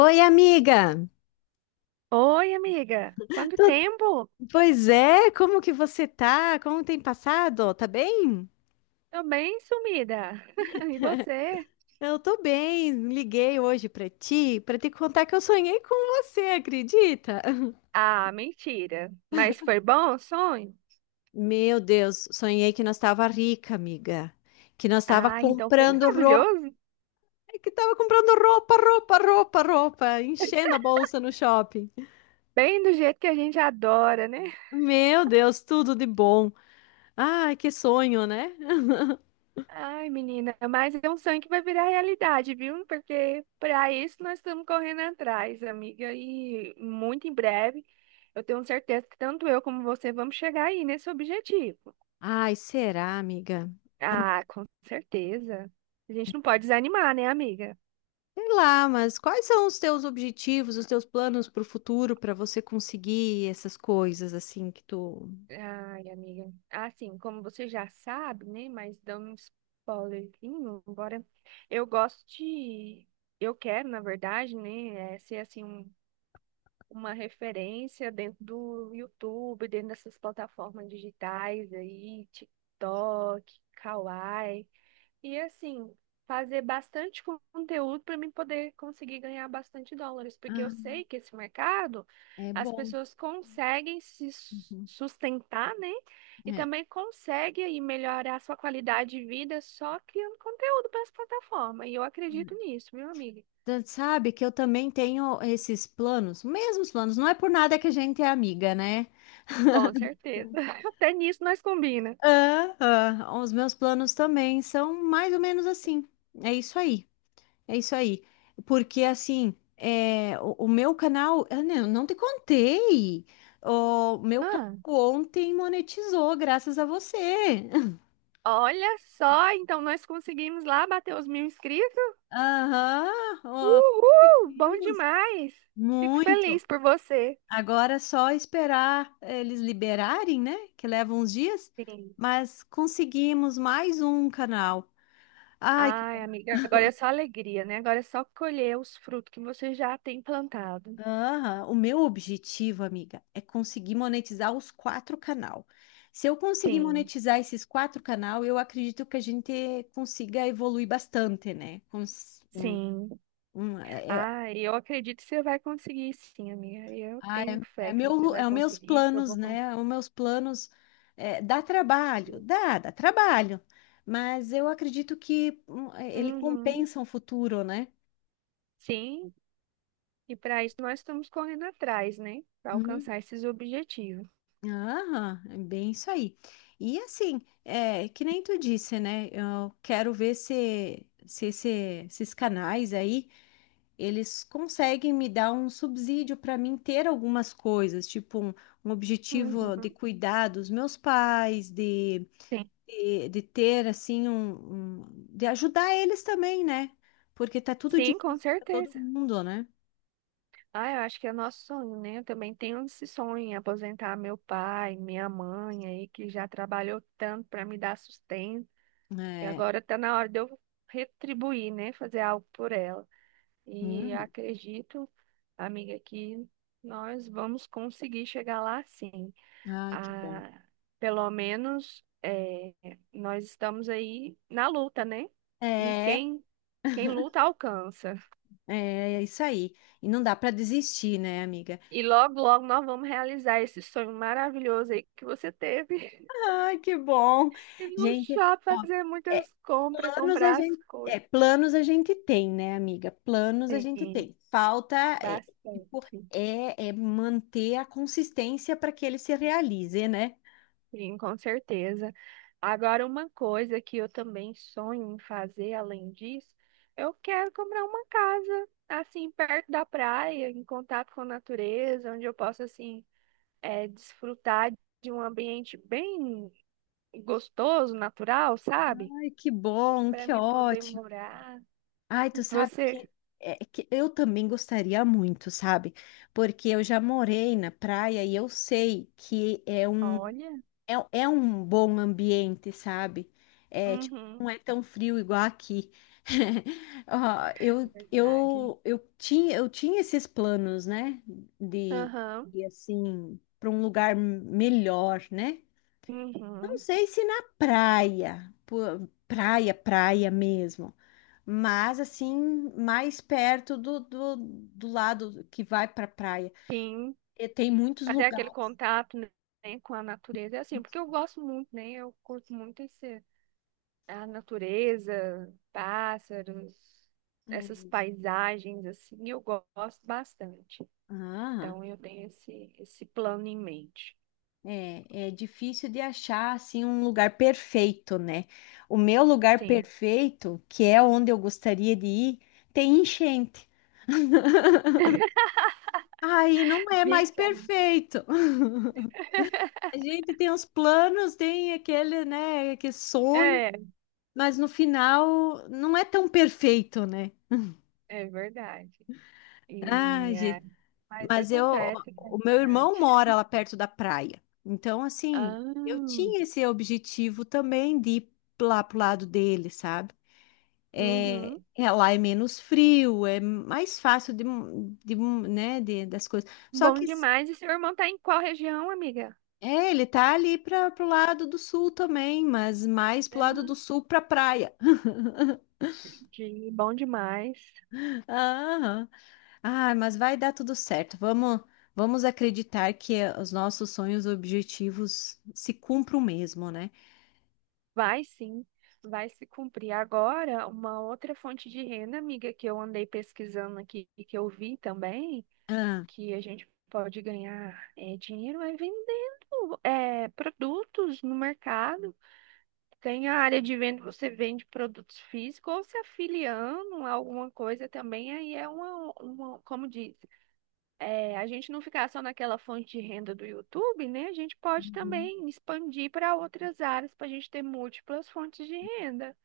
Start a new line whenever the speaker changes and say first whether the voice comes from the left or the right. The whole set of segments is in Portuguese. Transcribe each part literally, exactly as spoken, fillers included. left: Oi, amiga!
right: Oi, amiga. Quanto
left: Tô-
right: tempo?
left: Pois é, como que você tá? Como tem passado? Tá bem?
right: Tô bem sumida. E você?
left: Eu tô bem. Liguei hoje pra ti pra te contar que eu sonhei com você, acredita?
right: Ah, mentira. Mas foi bom o sonho?
left: Meu Deus, sonhei que nós tava rica, amiga. Que nós tava
right: Ah, então foi
left: comprando roupa,
right: maravilhoso.
left: é que tava comprando roupa, roupa, roupa, roupa, enchendo a bolsa no shopping.
right: Bem do jeito que a gente adora, né?
left: Meu Deus, tudo de bom. Ai, que sonho, né?
right: Ai, menina, mas é um sonho que vai virar realidade, viu? Porque para isso nós estamos correndo atrás, amiga. E muito em breve, eu tenho certeza que tanto eu como você vamos chegar aí nesse objetivo.
left: Ai, será, amiga?
right: Ah, com certeza. A gente não pode desanimar, né, amiga?
left: Sei lá, mas quais são os teus objetivos, os teus planos para o futuro para você conseguir essas coisas assim que tu
right: Ai, amiga. Assim, como você já sabe, né? Mas dando um spoilerzinho, embora eu gosto de. Eu quero, na verdade, né? É, ser assim, um- uma referência dentro do YouTube, dentro dessas plataformas digitais aí, TikTok, Kawaii. E assim, fazer bastante con- conteúdo para mim poder conseguir ganhar bastante dólares, porque eu
left: Ah,
right: sei que esse mercado
left: é
right: as
left: bom.
right: pessoas conseguem se su-
left: Uhum.
right: sustentar, né? E
left: é,
right: também conseguem aí melhorar sua qualidade de vida só criando conteúdo para as plataformas. E eu acredito nisso, viu, amiga?
left: Tu sabe que eu também tenho esses planos, mesmos planos. Não é por nada que a gente é amiga, né?
right: Com certeza. Até nisso nós combina.
left: Ah, ah. Os meus planos também são mais ou menos assim. É isso aí. É isso aí. Porque assim, é, o, o meu canal, eu não, não te contei. O meu canal
right: Ah,
left: ontem monetizou, graças a você.
right: olha só, então nós conseguimos lá bater os mil inscritos.
left: Aham, ó,
right: Uhul! Bom
left: conseguimos.
right: demais! Fico
left: Muito.
right: feliz por você.
left: Agora é só esperar eles liberarem, né? Que leva uns dias,
right: Sim.
left: mas conseguimos mais um canal. Ai,
right: Ai, amiga, agora é só alegria, né? Agora é só colher os frutos que você já tem plantado.
left: aham, o meu objetivo, amiga, é conseguir monetizar os quatro canal. Se eu conseguir
right: Sim,
left: monetizar esses quatro canal, eu acredito que a gente consiga evoluir bastante, né? Cons- um-
right: sim.
left: um- é, é,
right: Ai, eu acredito que você vai conseguir, sim, amiga. Eu
left: ah,
right: tenho
left: é- É
right: fé que você
left: meu,
right: vai
left: é os meus
right: conseguir, que eu
left: planos,
right: vou conseguir.
left: né? Os meus planos é, dá trabalho, dá, dá trabalho, mas eu acredito que hum, é, ele
right: Uhum.
left: compensa o futuro, né?
right: Sim, e para isso nós estamos correndo atrás, né? Para alcançar esses objetivos.
left: Aham, é bem isso aí. E assim, é, que nem tu disse, né? Eu quero ver se, se esse- esses canais aí, eles conseguem me dar um subsídio para mim ter algumas coisas, tipo um, um objetivo de
right: Uhum.
left: cuidar dos meus pais, de,
right: Sim,
left: de, de ter assim um, um- de ajudar eles também, né? Porque tá tudo
right: sim, com
left: difícil para todo
right: certeza.
left: mundo, né?
right: Ah, eu acho que é nosso sonho, né? Eu também tenho esse sonho, em aposentar meu pai, minha mãe aí, que já trabalhou tanto para me dar sustento. E
left: É.
right: agora tá na hora de eu retribuir, né? Fazer algo por ela. E
left: Hum.
right: acredito, amiga, que nós vamos conseguir chegar lá sim.
left: Ai, que bom.
right: Ah, pelo menos eh, nós estamos aí na luta, né? E
left: É.
right: quem, quem luta alcança.
left: É, é isso aí. E não dá para desistir, né, amiga?
right: E logo, logo nós vamos realizar esse sonho maravilhoso aí que você teve.
left: Ai, que bom.
right: E no
left: Gente,
right: shopping
left: ó,
right: fazer
left: é,
right: muitas compras,
left: planos a
right: comprar as
left: gente, é,
right: coisas.
left: planos a gente tem, né, amiga? Planos a gente
right: Sim,
left: tem. Falta é, tipo,
right: bastante.
left: é, é manter a consistência para que ele se realize, né?
right: Sim, com certeza. Agora, uma coisa que eu também sonho em fazer, além disso, eu quero comprar uma casa, assim, perto da praia, em contato com a natureza, onde eu possa, assim, eh, desfrutar de um ambiente bem gostoso, natural, sabe?
left: Ai, que bom,
right: Para
left: que
right: me poder
left: ótimo.
right: morar.
left: Ai, tu sabe
right: Você?
left: que, é, que eu também gostaria muito, sabe? Porque eu já morei na praia e eu sei que é um
right: Olha,
left: É, é um bom ambiente, sabe? É, tipo,
right: uhum.
left: não é tão frio igual aqui. Ó,
right: É
left: eu,
right: verdade.
left: eu, eu tinha, eu tinha esses planos, né? De
right: Aham,
left: ir assim, para um lugar melhor, né? Não
right: uhum,
left: sei se na praia, pô, praia, praia mesmo, mas assim, mais perto do, do, do lado que vai para praia.
right: sim.
left: E tem muitos
right: Até aquele
left: lugares.
right: contato, né, com a natureza, é assim, porque eu gosto muito, né? Eu curto muito esse, a natureza, pássaros, essas
left: É.
right: paisagens, assim, eu go- gosto bastante.
left: Ah.
right: Então, eu tenho esse, esse plano em mente.
left: É, é difícil de achar assim um lugar perfeito, né? O meu lugar
right: Sim.
left: perfeito, que é onde eu gostaria de ir, tem enchente. Aí não é mais
right: Gente,
left: perfeito. A gente tem os planos, tem aquele, né, aquele sonho,
right: é É,
left: mas no final não é tão perfeito, né?
right: é verdade.
left: Ah,
right: E é,
left: gente,
right: mas
left: mas eu,
right: acontece, faz
left: o meu irmão
right: parte.
left: mora lá perto da praia. Então, assim, eu
right: Ah,
left: tinha esse objetivo também de ir lá pro lado dele, sabe? É,
right: uhum.
left: é, lá é menos frio, é mais fácil de, de, né, de- das coisas. Só
right: Bom
left: que
right: demais. E seu irmão tá em qual região, amiga?
left: é, ele tá ali para pro lado do sul também, mas mais pro lado do sul para praia.
right: Entendi. Bom demais.
left: Aham. Ah, mas vai dar tudo certo. Vamos, vamos acreditar que os nossos sonhos e objetivos se cumpram mesmo, né?
right: Vai sim, vai se cumprir. Agora, uma outra fonte de renda, amiga, que eu andei pesquisando aqui e que eu vi também,
left: Ah,
right: que a gente pode ganhar é, dinheiro é vendendo é, produtos no mercado. Tem a área de venda, você vende produtos físicos ou se afiliando a alguma coisa também, aí é uma, uma como diz. É, a gente não ficar só naquela fonte de renda do YouTube, né? A gente pode
left: uhum.
right: também expandir para outras áreas para a gente ter múltiplas fontes de renda.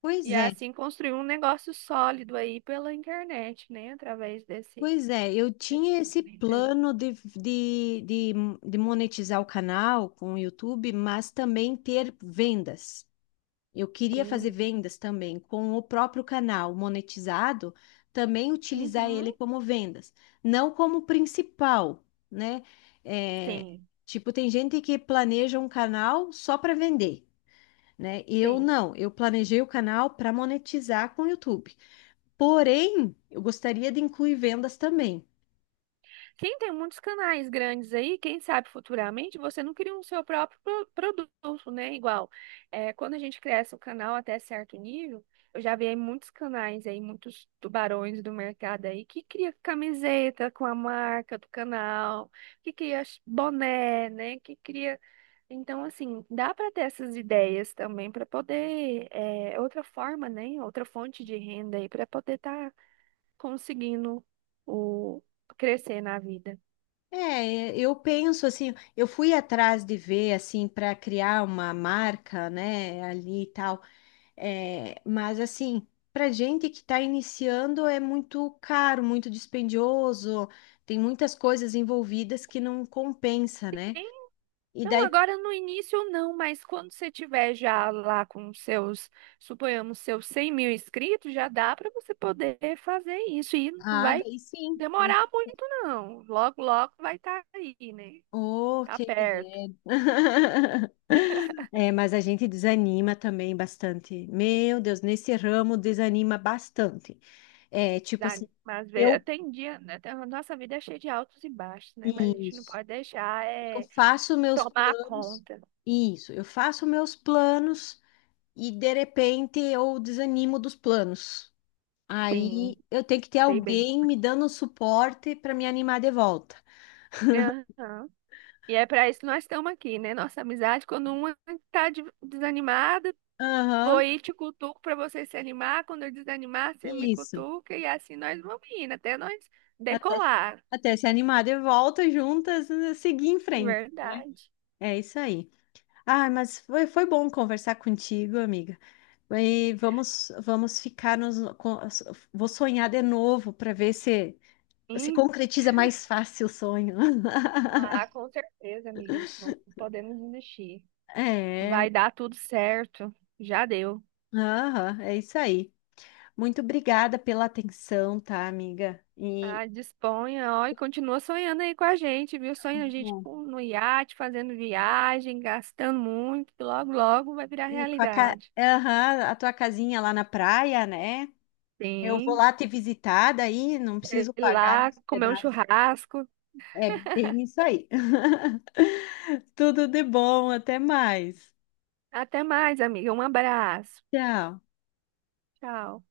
left: Pois
right: E
left: é.
right: assim construir um negócio sólido aí pela internet, né? Através desse
left: Pois é, eu tinha esse
right: segmento aí.
left: plano de, de, de, de monetizar o canal com o YouTube, mas também ter vendas. Eu queria fazer
right: Sim.
left: vendas também com o próprio canal monetizado, também utilizar
right: Uhum.
left: ele como vendas, não como principal, né? É,
right: Sim,
left: tipo, tem gente que planeja um canal só para vender, né? Eu
right: sim.
left: não, eu planejei o canal para monetizar com o YouTube. Porém, eu gostaria de incluir vendas também.
right: Quem tem muitos canais grandes aí, quem sabe futuramente você não cria um seu próprio pro- produto, né? Igual, é, quando a gente cresce o canal até certo nível, eu já vi aí muitos canais aí, muitos tubarões do mercado aí que cria camiseta com a marca do canal, que cria ch- boné, né? Que cria. Então, assim, dá para ter essas ideias também para poder, é, outra forma, né? Outra fonte de renda aí para poder estar conseguindo o crescer na vida.
left: É, eu penso assim, eu fui atrás de ver assim para criar uma marca, né, ali e tal. É, mas assim, para gente que está iniciando é muito caro, muito dispendioso, tem muitas coisas envolvidas que não compensa, né? E
right: Não,
left: daí,
right: agora no início não, mas quando você tiver já lá com seus, suponhamos, seus cem mil inscritos, já dá para você poder fazer isso. E não
left: ah,
right: vai
left: daí sim.
right: demorar muito, não. Logo, logo vai estar aí, né?
left: Oh,
right: Tá
left: que
right: perto.
left: ideia. É, mas a gente desanima também bastante. Meu Deus, nesse ramo desanima bastante. É, tipo
right: Dá-
left: assim,
right: Mas vê-
left: eu
right: tem dia, né? tem- A nossa vida é cheia de altos e baixos, né? Mas a gente não
left: isso.
right: pode deixar
left: Eu
right: é,
left: faço meus
right: tomar
left: planos.
right: conta.
left: Isso. Eu faço meus planos e de repente eu desanimo dos planos.
right: Sim,
left: Aí eu tenho que ter
right: sei bem.
left: alguém me dando um suporte para me animar de volta.
right: Aham. E é para isso que nós estamos aqui, né? Nossa amizade, quando uma está desanimada,
left: Aham,
right: vou ir te cutuco para você se animar. Quando eu desanimar, você me
left: isso.
right: cutuca e assim nós vamos indo até nós
left: Até,
right: decolar.
left: até se animar de volta juntas, né, seguir em frente, né?
right: Verdade.
left: É isso aí. Ah, mas foi, foi bom conversar contigo, amiga. E vamos, vamos ficar nos. com- Vou sonhar de novo para ver se se
right: Hum.
left: concretiza mais fácil o sonho.
right: Ah, com certeza, amiga. Não podemos desistir.
left: É,
right: Vai dar tudo certo. Já deu.
left: aham, é isso aí. Muito obrigada pela atenção, tá, amiga? E,
right: Ah, disponha, ó, e continua sonhando aí com a gente, viu? Sonha a gente
left: bom,
right: com- no iate, fazendo viagem, gastando muito, que logo, logo vai virar
left: e com a, ca-
right: realidade.
left: aham, a tua casinha lá na praia, né? Eu vou
right: Sim,
left: lá te visitar daí, não
right: sei
left: preciso pagar
right: lá, comer um
left: hospedagem.
right: churrasco.
left: É bem isso aí. Tudo de bom, até mais.
right: Até mais, amiga. Um abraço.
left: Tchau.
right: Tchau.